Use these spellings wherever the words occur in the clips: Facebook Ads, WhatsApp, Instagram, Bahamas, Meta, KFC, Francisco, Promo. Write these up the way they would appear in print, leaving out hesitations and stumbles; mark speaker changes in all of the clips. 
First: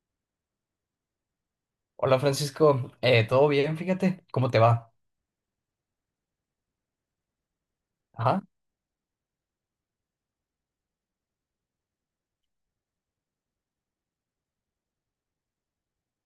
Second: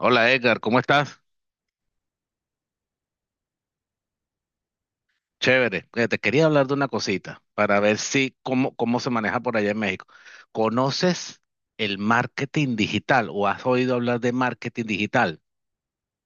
Speaker 1: Hola Edgar, ¿cómo estás?
Speaker 2: Hola Francisco, ¿todo bien? Fíjate, ¿cómo te va?
Speaker 1: Chévere. Te quería hablar de una cosita para ver si
Speaker 2: Ajá.
Speaker 1: cómo se maneja por allá en México. ¿Conoces el marketing digital o has oído hablar de marketing digital?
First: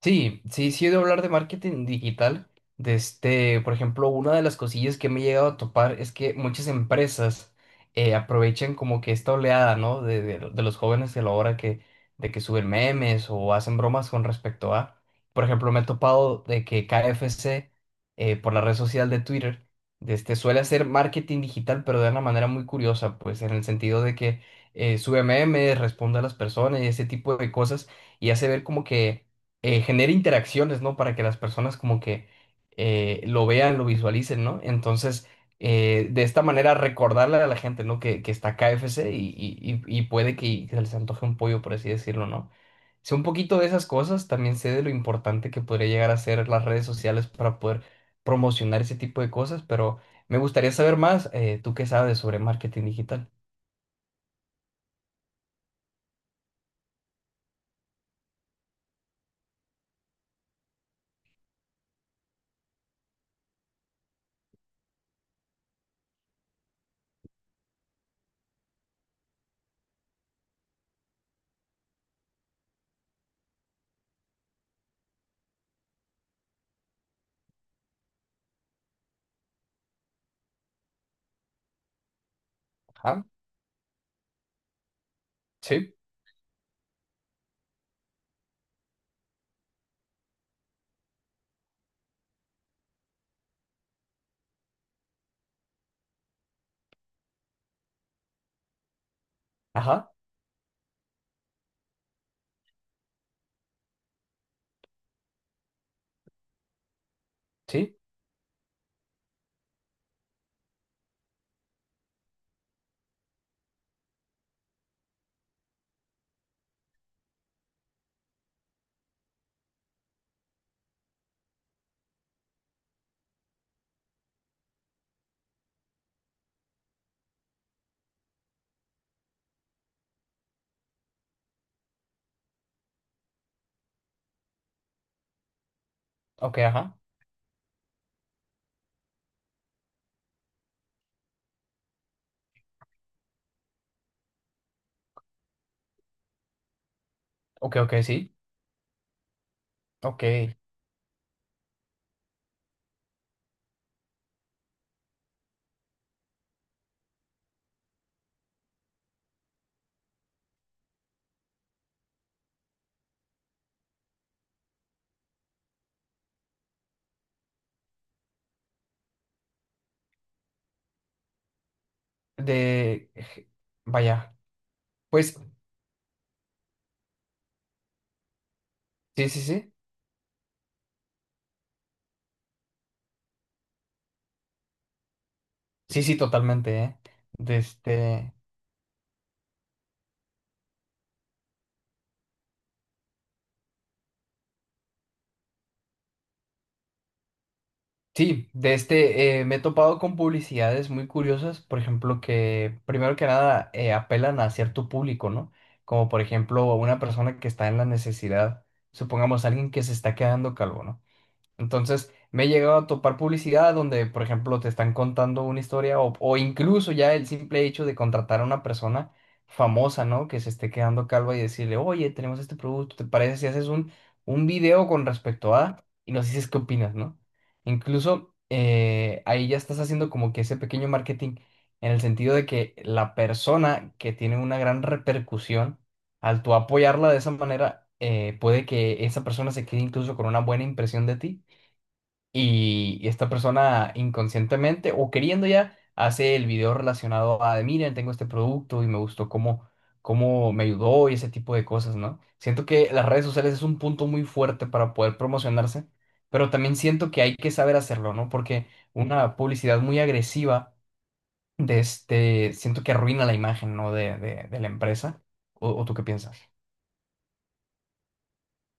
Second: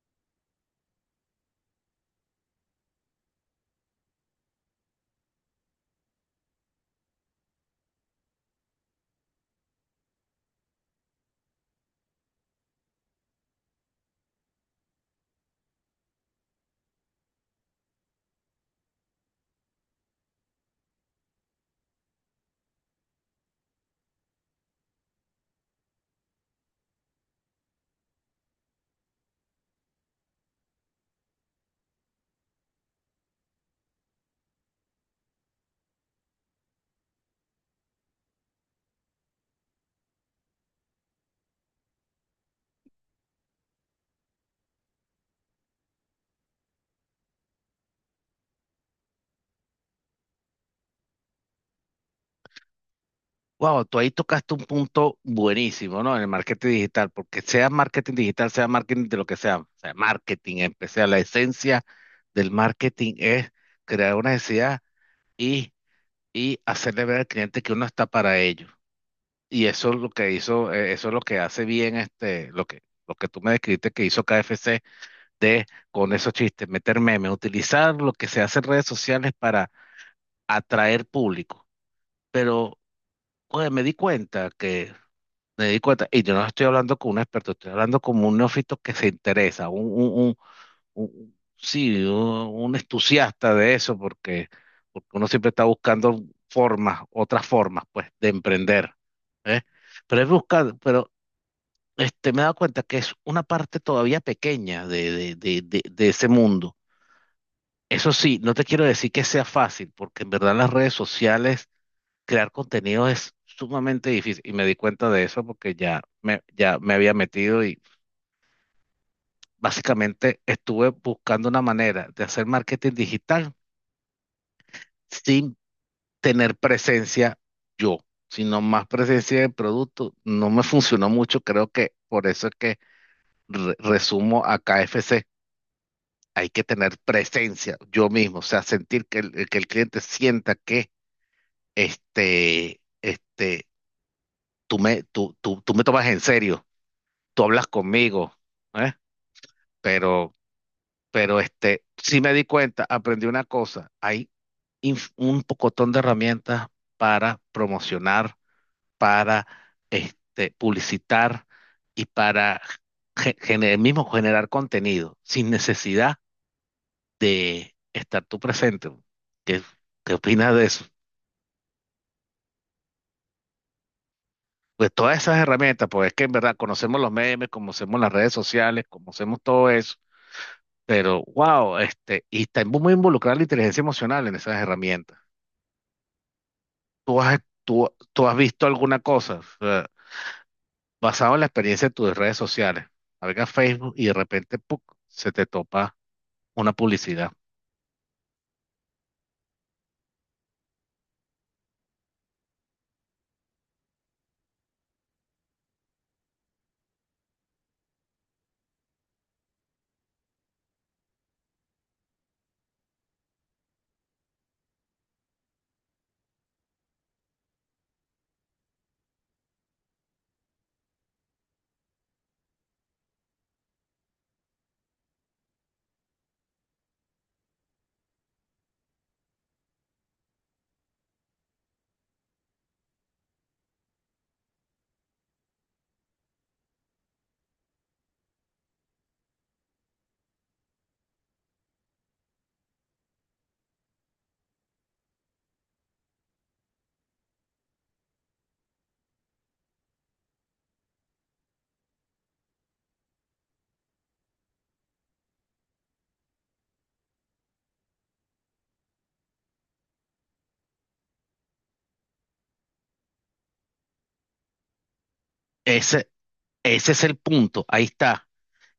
Speaker 2: Sí, sí, sí he de hablar de marketing digital. Por ejemplo, una de las cosillas que me he llegado a topar es que muchas empresas aprovechan como que esta oleada, ¿no? De los jóvenes de la hora que, de que suben memes o hacen bromas con respecto a. Por ejemplo, me he topado de que KFC por la red social de Twitter, suele hacer marketing digital, pero de una manera muy curiosa, pues en el sentido de que sube memes, responde a las personas y ese tipo de cosas y hace ver como que genere interacciones, ¿no? Para que las personas como que lo vean, lo visualicen, ¿no? Entonces, de esta manera recordarle a la gente, ¿no? Que está KFC y puede que se les antoje un pollo, por así decirlo, ¿no? Sé un poquito de esas cosas, también sé de lo importante que podría llegar a ser las redes sociales para poder promocionar ese tipo de cosas, pero me gustaría saber más, ¿tú qué sabes sobre marketing digital?
Speaker 1: Wow, tú ahí tocaste un punto buenísimo, ¿no? En el marketing digital, porque sea marketing digital, sea marketing de lo que sea, o sea marketing, empecé la esencia del marketing es crear una necesidad y, y hacerle ver al cliente que uno está para ello. Y eso es lo que hizo, eso es lo que hace bien lo lo que tú me describiste que hizo KFC de, con esos chistes, meter memes, utilizar lo que se hace en redes sociales para atraer público. Pero,
Speaker 2: Ajá,
Speaker 1: pues, me di cuenta me di
Speaker 2: sí,
Speaker 1: cuenta, y yo no estoy hablando con un experto, estoy hablando como un neófito que se interesa, sí, un entusiasta de eso, porque uno siempre está buscando formas, otras formas, pues, de emprender.
Speaker 2: ajá,
Speaker 1: Pero es buscar, pero me he dado cuenta que es una parte todavía pequeña de ese mundo.
Speaker 2: sí,
Speaker 1: Eso sí, no te quiero decir que sea fácil, porque en verdad en las redes sociales crear contenido es sumamente difícil. Y me di cuenta de eso porque ya me había metido y básicamente estuve buscando una manera de hacer marketing digital sin tener presencia yo, sino más presencia de producto. No me funcionó mucho, creo que por eso es que resumo a KFC, hay
Speaker 2: ok,
Speaker 1: que
Speaker 2: ajá,
Speaker 1: tener presencia yo mismo, o sea, sentir que que el cliente sienta que este, este, tú tú me tomas en serio, tú hablas
Speaker 2: ok, ok, sí,
Speaker 1: conmigo, ¿eh?
Speaker 2: ok.
Speaker 1: Pero, pero sí me di cuenta, aprendí una cosa, hay un pocotón de herramientas para promocionar, para publicitar y para ge- gener- mismo generar contenido sin necesidad de estar tú presente. ¿Qué, ¿qué opinas de eso?
Speaker 2: De, vaya,
Speaker 1: Pues todas
Speaker 2: pues
Speaker 1: esas herramientas, pues es que en verdad conocemos los memes, conocemos las redes sociales,
Speaker 2: sí,
Speaker 1: conocemos
Speaker 2: sí,
Speaker 1: todo
Speaker 2: sí,
Speaker 1: eso, pero wow, y está muy involucrada la inteligencia emocional en esas herramientas.
Speaker 2: sí, sí, totalmente, ¿eh?
Speaker 1: ¿Tú has,
Speaker 2: De
Speaker 1: ¿Tú
Speaker 2: este,
Speaker 1: has visto alguna cosa, o sea, ¿basado en la experiencia de tus redes sociales? Navegas Facebook y de repente ¡puc!, se te topa una publicidad.
Speaker 2: sí, de este, me he topado con publicidades muy curiosas, por ejemplo, que primero que nada apelan a cierto público, ¿no? Como por ejemplo a una persona que está en la necesidad, supongamos alguien que se está quedando calvo, ¿no? Entonces, me he llegado a topar publicidad donde, por ejemplo, te están contando una historia o incluso ya el simple hecho de contratar a una persona famosa, ¿no? Que se esté quedando calva y decirle, oye, tenemos este producto, ¿te parece si haces un video con respecto a... y nos dices qué opinas, ¿no? Incluso ahí ya estás haciendo como que ese pequeño marketing en el sentido de que la persona que tiene una gran repercusión, al tú apoyarla de esa manera, puede que esa persona se quede incluso con una buena impresión de ti y esta persona inconscientemente o queriendo ya hace el video relacionado a, de, miren, tengo este producto y me gustó cómo, cómo me ayudó y ese tipo de cosas, ¿no? Siento que las redes sociales es un punto muy fuerte para poder promocionarse, pero también siento que hay que saber hacerlo, ¿no? Porque una publicidad muy agresiva siento que arruina la imagen, ¿no? De la empresa. O tú qué
Speaker 1: Ese,
Speaker 2: piensas?
Speaker 1: Ese es el punto, ahí está.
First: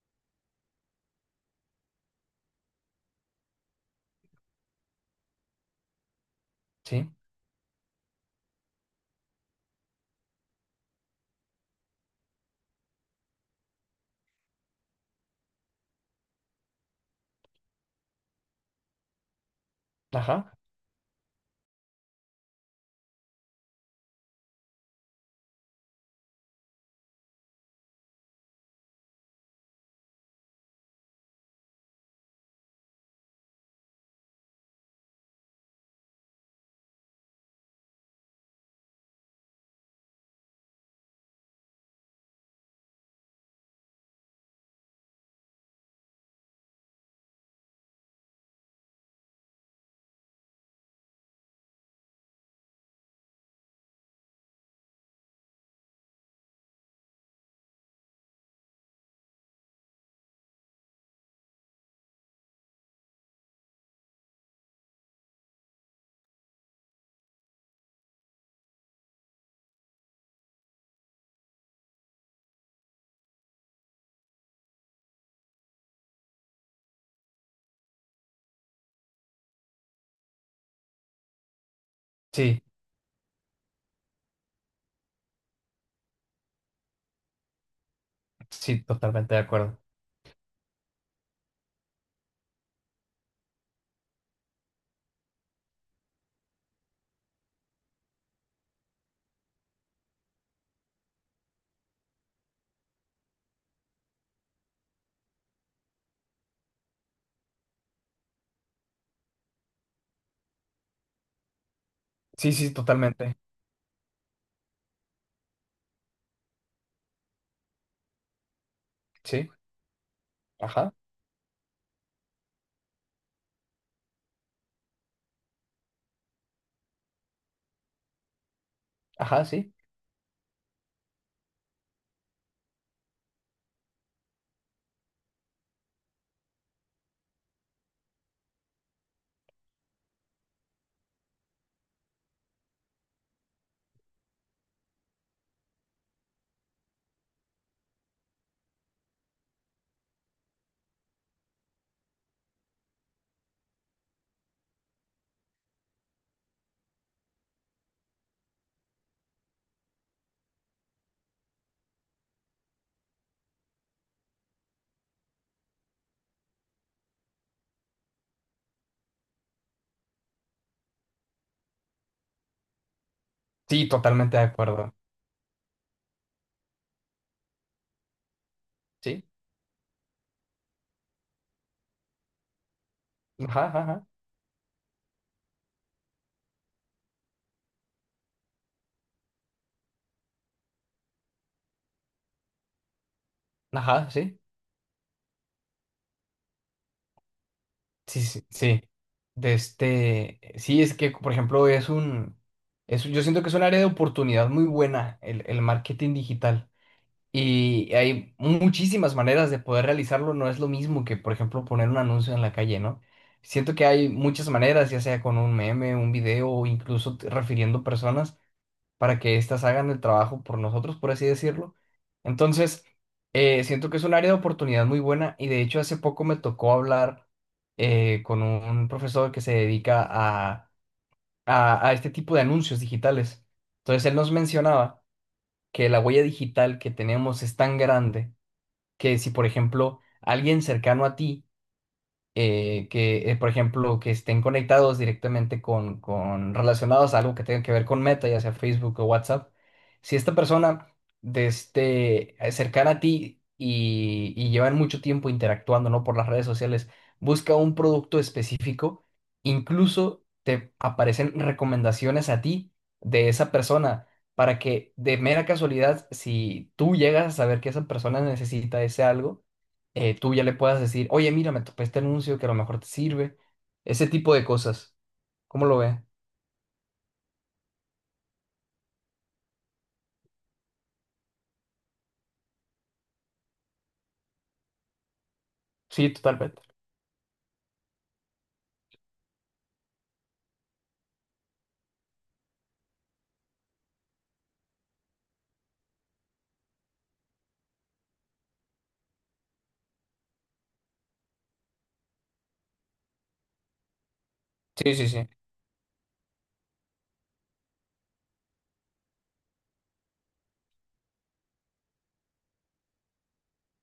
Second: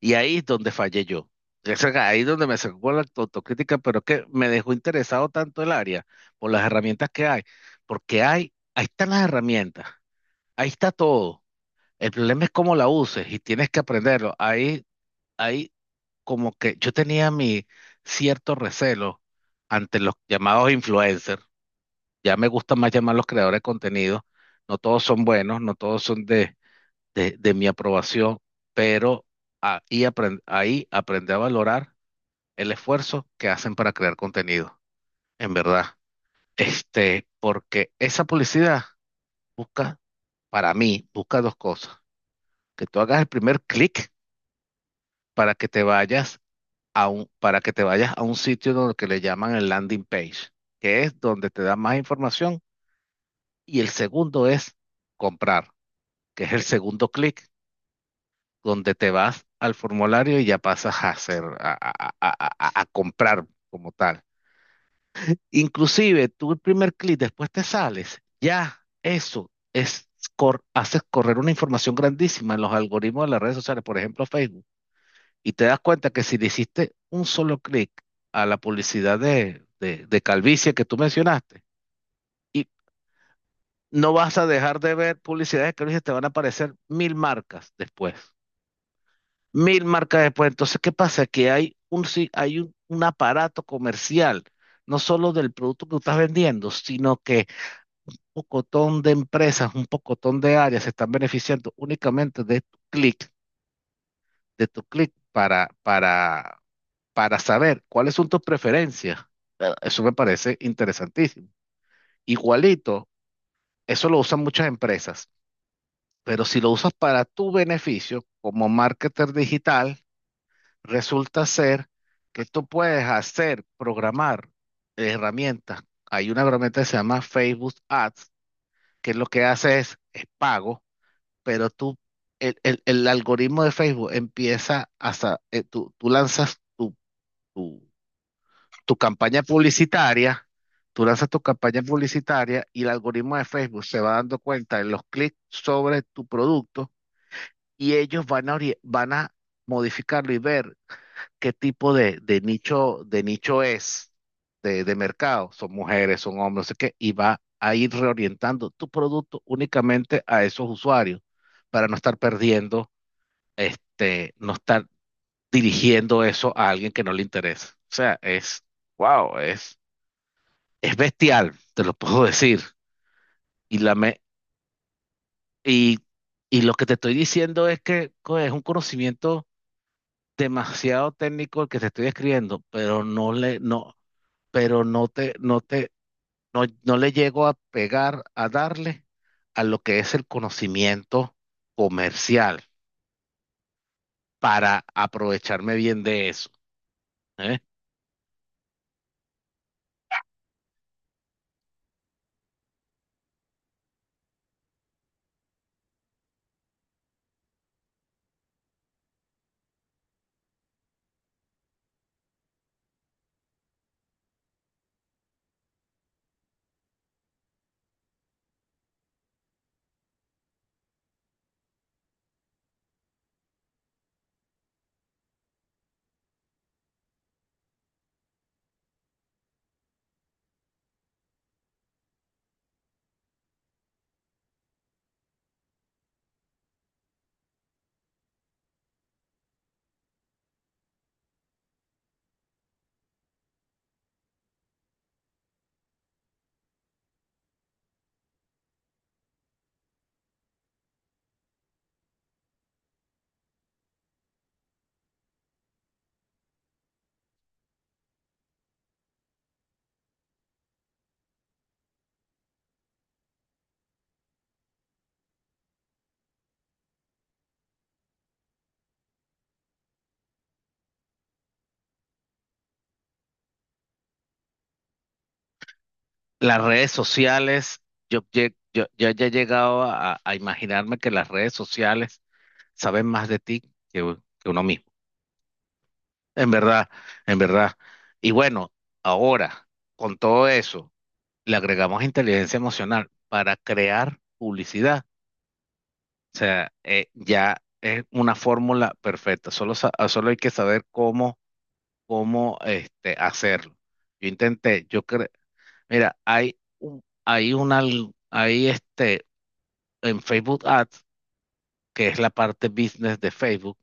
Speaker 1: Y ahí es donde fallé yo. Es ahí es donde me sacó la autocrítica, pero es que me dejó interesado tanto el área por las
Speaker 2: ¿Sí?
Speaker 1: herramientas que hay, porque ahí están las herramientas, ahí está todo. El problema es cómo la uses y tienes que aprenderlo. Ahí como que yo tenía mi cierto recelo ante los
Speaker 2: Ajá.
Speaker 1: llamados influencers. Ya me gusta más llamar los creadores de contenido. No todos son buenos, no todos son de mi aprobación, pero ahí aprendí a valorar el esfuerzo que hacen para crear contenido, en verdad. Porque esa publicidad busca, para mí, busca dos cosas. Que tú hagas el primer clic para que te vayas a para que te vayas a un sitio donde que le llaman el landing page, que es donde te da más información. Y el segundo es comprar, que es el segundo clic donde te vas al formulario y ya pasas a hacer, a comprar como tal. Inclusive, tú el primer clic, después te sales, ya eso es, haces correr una información grandísima en los algoritmos de las redes sociales, por ejemplo Facebook, y te das cuenta que si le hiciste un solo clic a la publicidad de calvicie que tú mencionaste,
Speaker 2: Sí,
Speaker 1: y no vas a dejar de ver publicidades de calvicie, te van a aparecer mil marcas después.
Speaker 2: sí, totalmente de acuerdo.
Speaker 1: Mil marcas después. Entonces, ¿qué pasa? Que hay un, si- hay un aparato comercial, no solo del producto que tú estás vendiendo, sino que un pocotón de empresas, un pocotón de áreas se están beneficiando únicamente de tu clic para saber cuáles son tus preferencias. Eso me parece interesantísimo.
Speaker 2: Sí, sí,
Speaker 1: Igualito,
Speaker 2: totalmente.
Speaker 1: eso lo usan muchas empresas, pero si lo usas para tu beneficio como marketer
Speaker 2: Sí.
Speaker 1: digital,
Speaker 2: Ajá.
Speaker 1: resulta ser que tú puedes hacer, programar herramientas. Hay una herramienta que se llama Facebook Ads, que lo
Speaker 2: Ajá,
Speaker 1: que
Speaker 2: sí.
Speaker 1: hace es pago, pero tú, el algoritmo de Facebook empieza tú lanzas tu, tu campaña publicitaria, tú lanzas tu campaña publicitaria y el algoritmo de Facebook se va dando cuenta de los clics sobre tu producto y ellos van a van a modificarlo y ver qué tipo de nicho es de mercado. Son mujeres, son hombres, no sé qué, y va a ir reorientando tu producto únicamente a esos usuarios para no estar perdiendo, no estar dirigiendo eso a alguien que no le interesa. O sea, wow, es bestial, te lo puedo decir. Y
Speaker 2: Sí,
Speaker 1: la me,
Speaker 2: totalmente de acuerdo.
Speaker 1: y, y lo que te estoy diciendo es que es un
Speaker 2: Sí.
Speaker 1: conocimiento demasiado técnico el que te estoy escribiendo, pero no le,
Speaker 2: Ajá, ajá,
Speaker 1: no,
Speaker 2: ajá.
Speaker 1: pero no te, no te, no, no le llego a pegar, a darle a lo que es el conocimiento comercial
Speaker 2: Ajá, sí.
Speaker 1: para aprovecharme bien de eso. ¿Eh?
Speaker 2: Sí, sí, sí. Es que, por ejemplo, es, yo siento que es un área de oportunidad muy buena el marketing digital. Y hay muchísimas maneras de poder realizarlo. No es lo mismo que, por ejemplo, poner un anuncio en la calle, ¿no? Siento que hay muchas maneras, ya sea con un meme, un video o incluso refiriendo personas, para que éstas hagan el trabajo por nosotros, por así decirlo. Entonces, siento que es un área de oportunidad muy buena y de hecho hace poco me tocó hablar con un profesor que se dedica a este tipo de anuncios digitales. Entonces, él nos mencionaba que la huella digital que tenemos es tan grande que si, por ejemplo, alguien cercano a ti, por ejemplo, que estén conectados directamente con relacionados a algo que tenga que ver con Meta, ya sea Facebook o WhatsApp. Si esta persona cercana a ti y llevan mucho tiempo interactuando, ¿no? Por las redes sociales, busca un producto específico, incluso te aparecen recomendaciones a ti de esa persona, para que de mera casualidad, si tú llegas a saber que esa persona necesita ese algo, tú ya le puedas decir, oye, mira, me topé este anuncio que a lo mejor te sirve. Ese tipo de cosas. ¿Cómo lo ve?
Speaker 1: Las redes sociales, yo ya he llegado a imaginarme que las redes sociales saben más de ti que uno mismo.
Speaker 2: Sí,
Speaker 1: En
Speaker 2: totalmente.
Speaker 1: verdad, en verdad. Y bueno, ahora, con todo eso le agregamos inteligencia emocional para crear publicidad. O sea, ya es una fórmula perfecta. Solo hay que saber cómo hacerlo. Yo intenté,
Speaker 2: Sí,
Speaker 1: yo
Speaker 2: sí,
Speaker 1: creo,
Speaker 2: sí.
Speaker 1: mira, hay, un- hay una, al- hay este, en Facebook Ads, que es la parte business de Facebook,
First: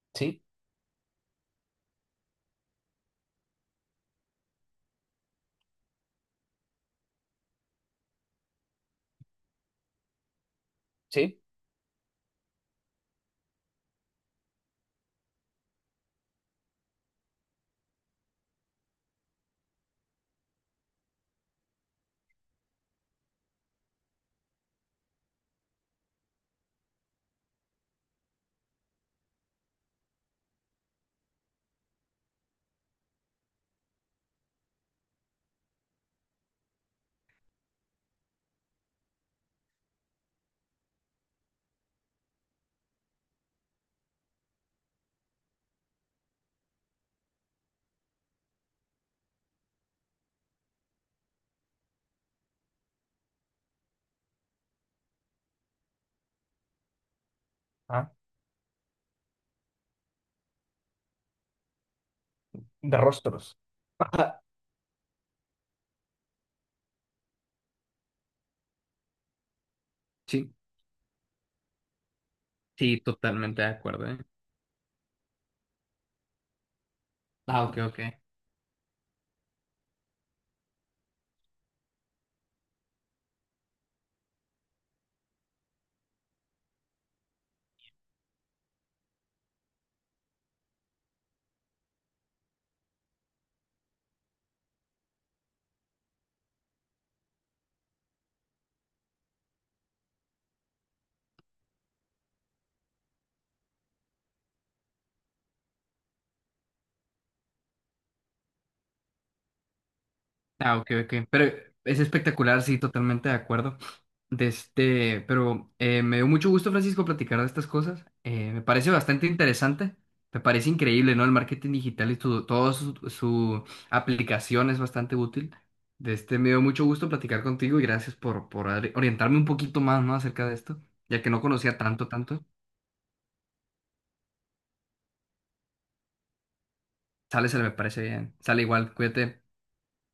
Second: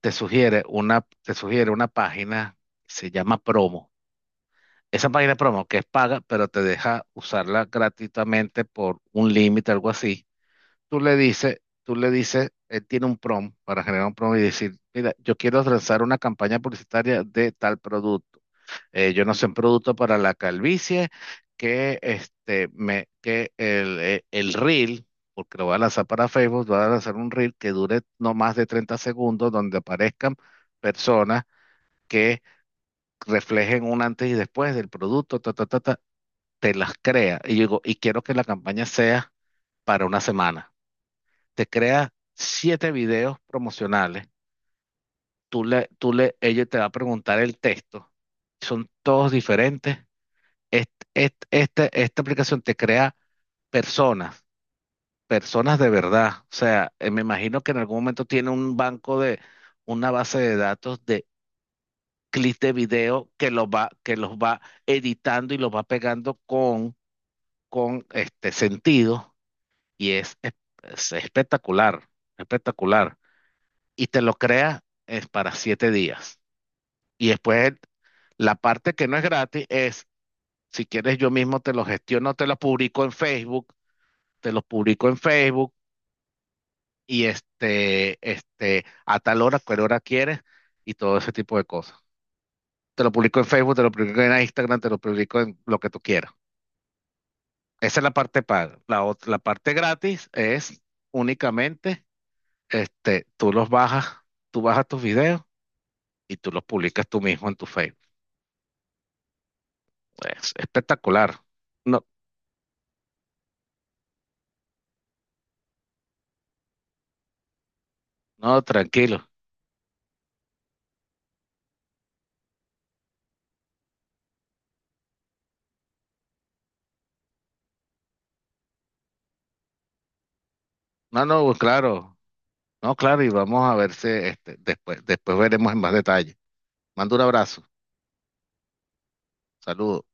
Speaker 1: te
Speaker 2: Sí,
Speaker 1: sugiere te sugiere una página, se llama Promo. Esa página promo que es paga, pero te deja usarla gratuitamente por un límite, algo así. Tú le
Speaker 2: sí.
Speaker 1: dices, él tiene un prom para generar un prom y decir, mira, yo quiero lanzar una campaña publicitaria de tal producto. Yo no sé, un producto para la calvicie que este me que el reel, porque lo voy a lanzar para Facebook, voy a lanzar un reel que dure no más de 30 segundos donde aparezcan personas que reflejen un antes y después del producto, ta, ta, ta, ta, te las crea. Y yo digo, y quiero que la campaña sea para una semana, te crea 7 videos promocionales. Ella te va a preguntar el texto. Son todos diferentes. Esta aplicación te crea personas, personas de verdad. O sea, me imagino que en algún
Speaker 2: Ah,
Speaker 1: momento tiene un banco de una base de datos de clips de
Speaker 2: de
Speaker 1: video que
Speaker 2: rostros.
Speaker 1: los
Speaker 2: Ajá.
Speaker 1: va editando y los va pegando con este sentido. Y
Speaker 2: Sí,
Speaker 1: es espectacular,
Speaker 2: sí,
Speaker 1: espectacular.
Speaker 2: totalmente de acuerdo,
Speaker 1: Y
Speaker 2: ¿eh?
Speaker 1: te lo crea es para 7 días. Y
Speaker 2: Ah,
Speaker 1: después,
Speaker 2: ok, ok.
Speaker 1: la parte que no es gratis es, si quieres yo mismo te lo gestiono, te lo publico en Facebook, te lo publico en Facebook y a tal hora, cual hora quieres y todo ese tipo de cosas. Te lo publico en Facebook, te lo publico en Instagram, te lo publico en lo que tú quieras. Esa es la parte paga. La parte gratis es únicamente, tú los bajas, tú bajas tus videos y tú los publicas tú mismo en tu Facebook. Es
Speaker 2: Ah, ok, ok.
Speaker 1: espectacular.
Speaker 2: Pero es
Speaker 1: No,
Speaker 2: espectacular, sí, totalmente de acuerdo. Pero me dio mucho gusto, Francisco, platicar de estas cosas. Me
Speaker 1: no,
Speaker 2: parece bastante
Speaker 1: tranquilo.
Speaker 2: interesante. Me parece increíble, ¿no? El marketing digital y todo su, su aplicación es bastante útil. Me dio mucho gusto platicar contigo y gracias por orientarme un poquito más, ¿no? Acerca de esto, ya
Speaker 1: No,
Speaker 2: que no
Speaker 1: no, pues
Speaker 2: conocía tanto,
Speaker 1: claro.
Speaker 2: tanto.
Speaker 1: No, claro, y vamos a verse después, después veremos en más detalle. Mando un
Speaker 2: Sale, se
Speaker 1: abrazo.
Speaker 2: me parece bien. Sale igual, cuídate.
Speaker 1: Saludos.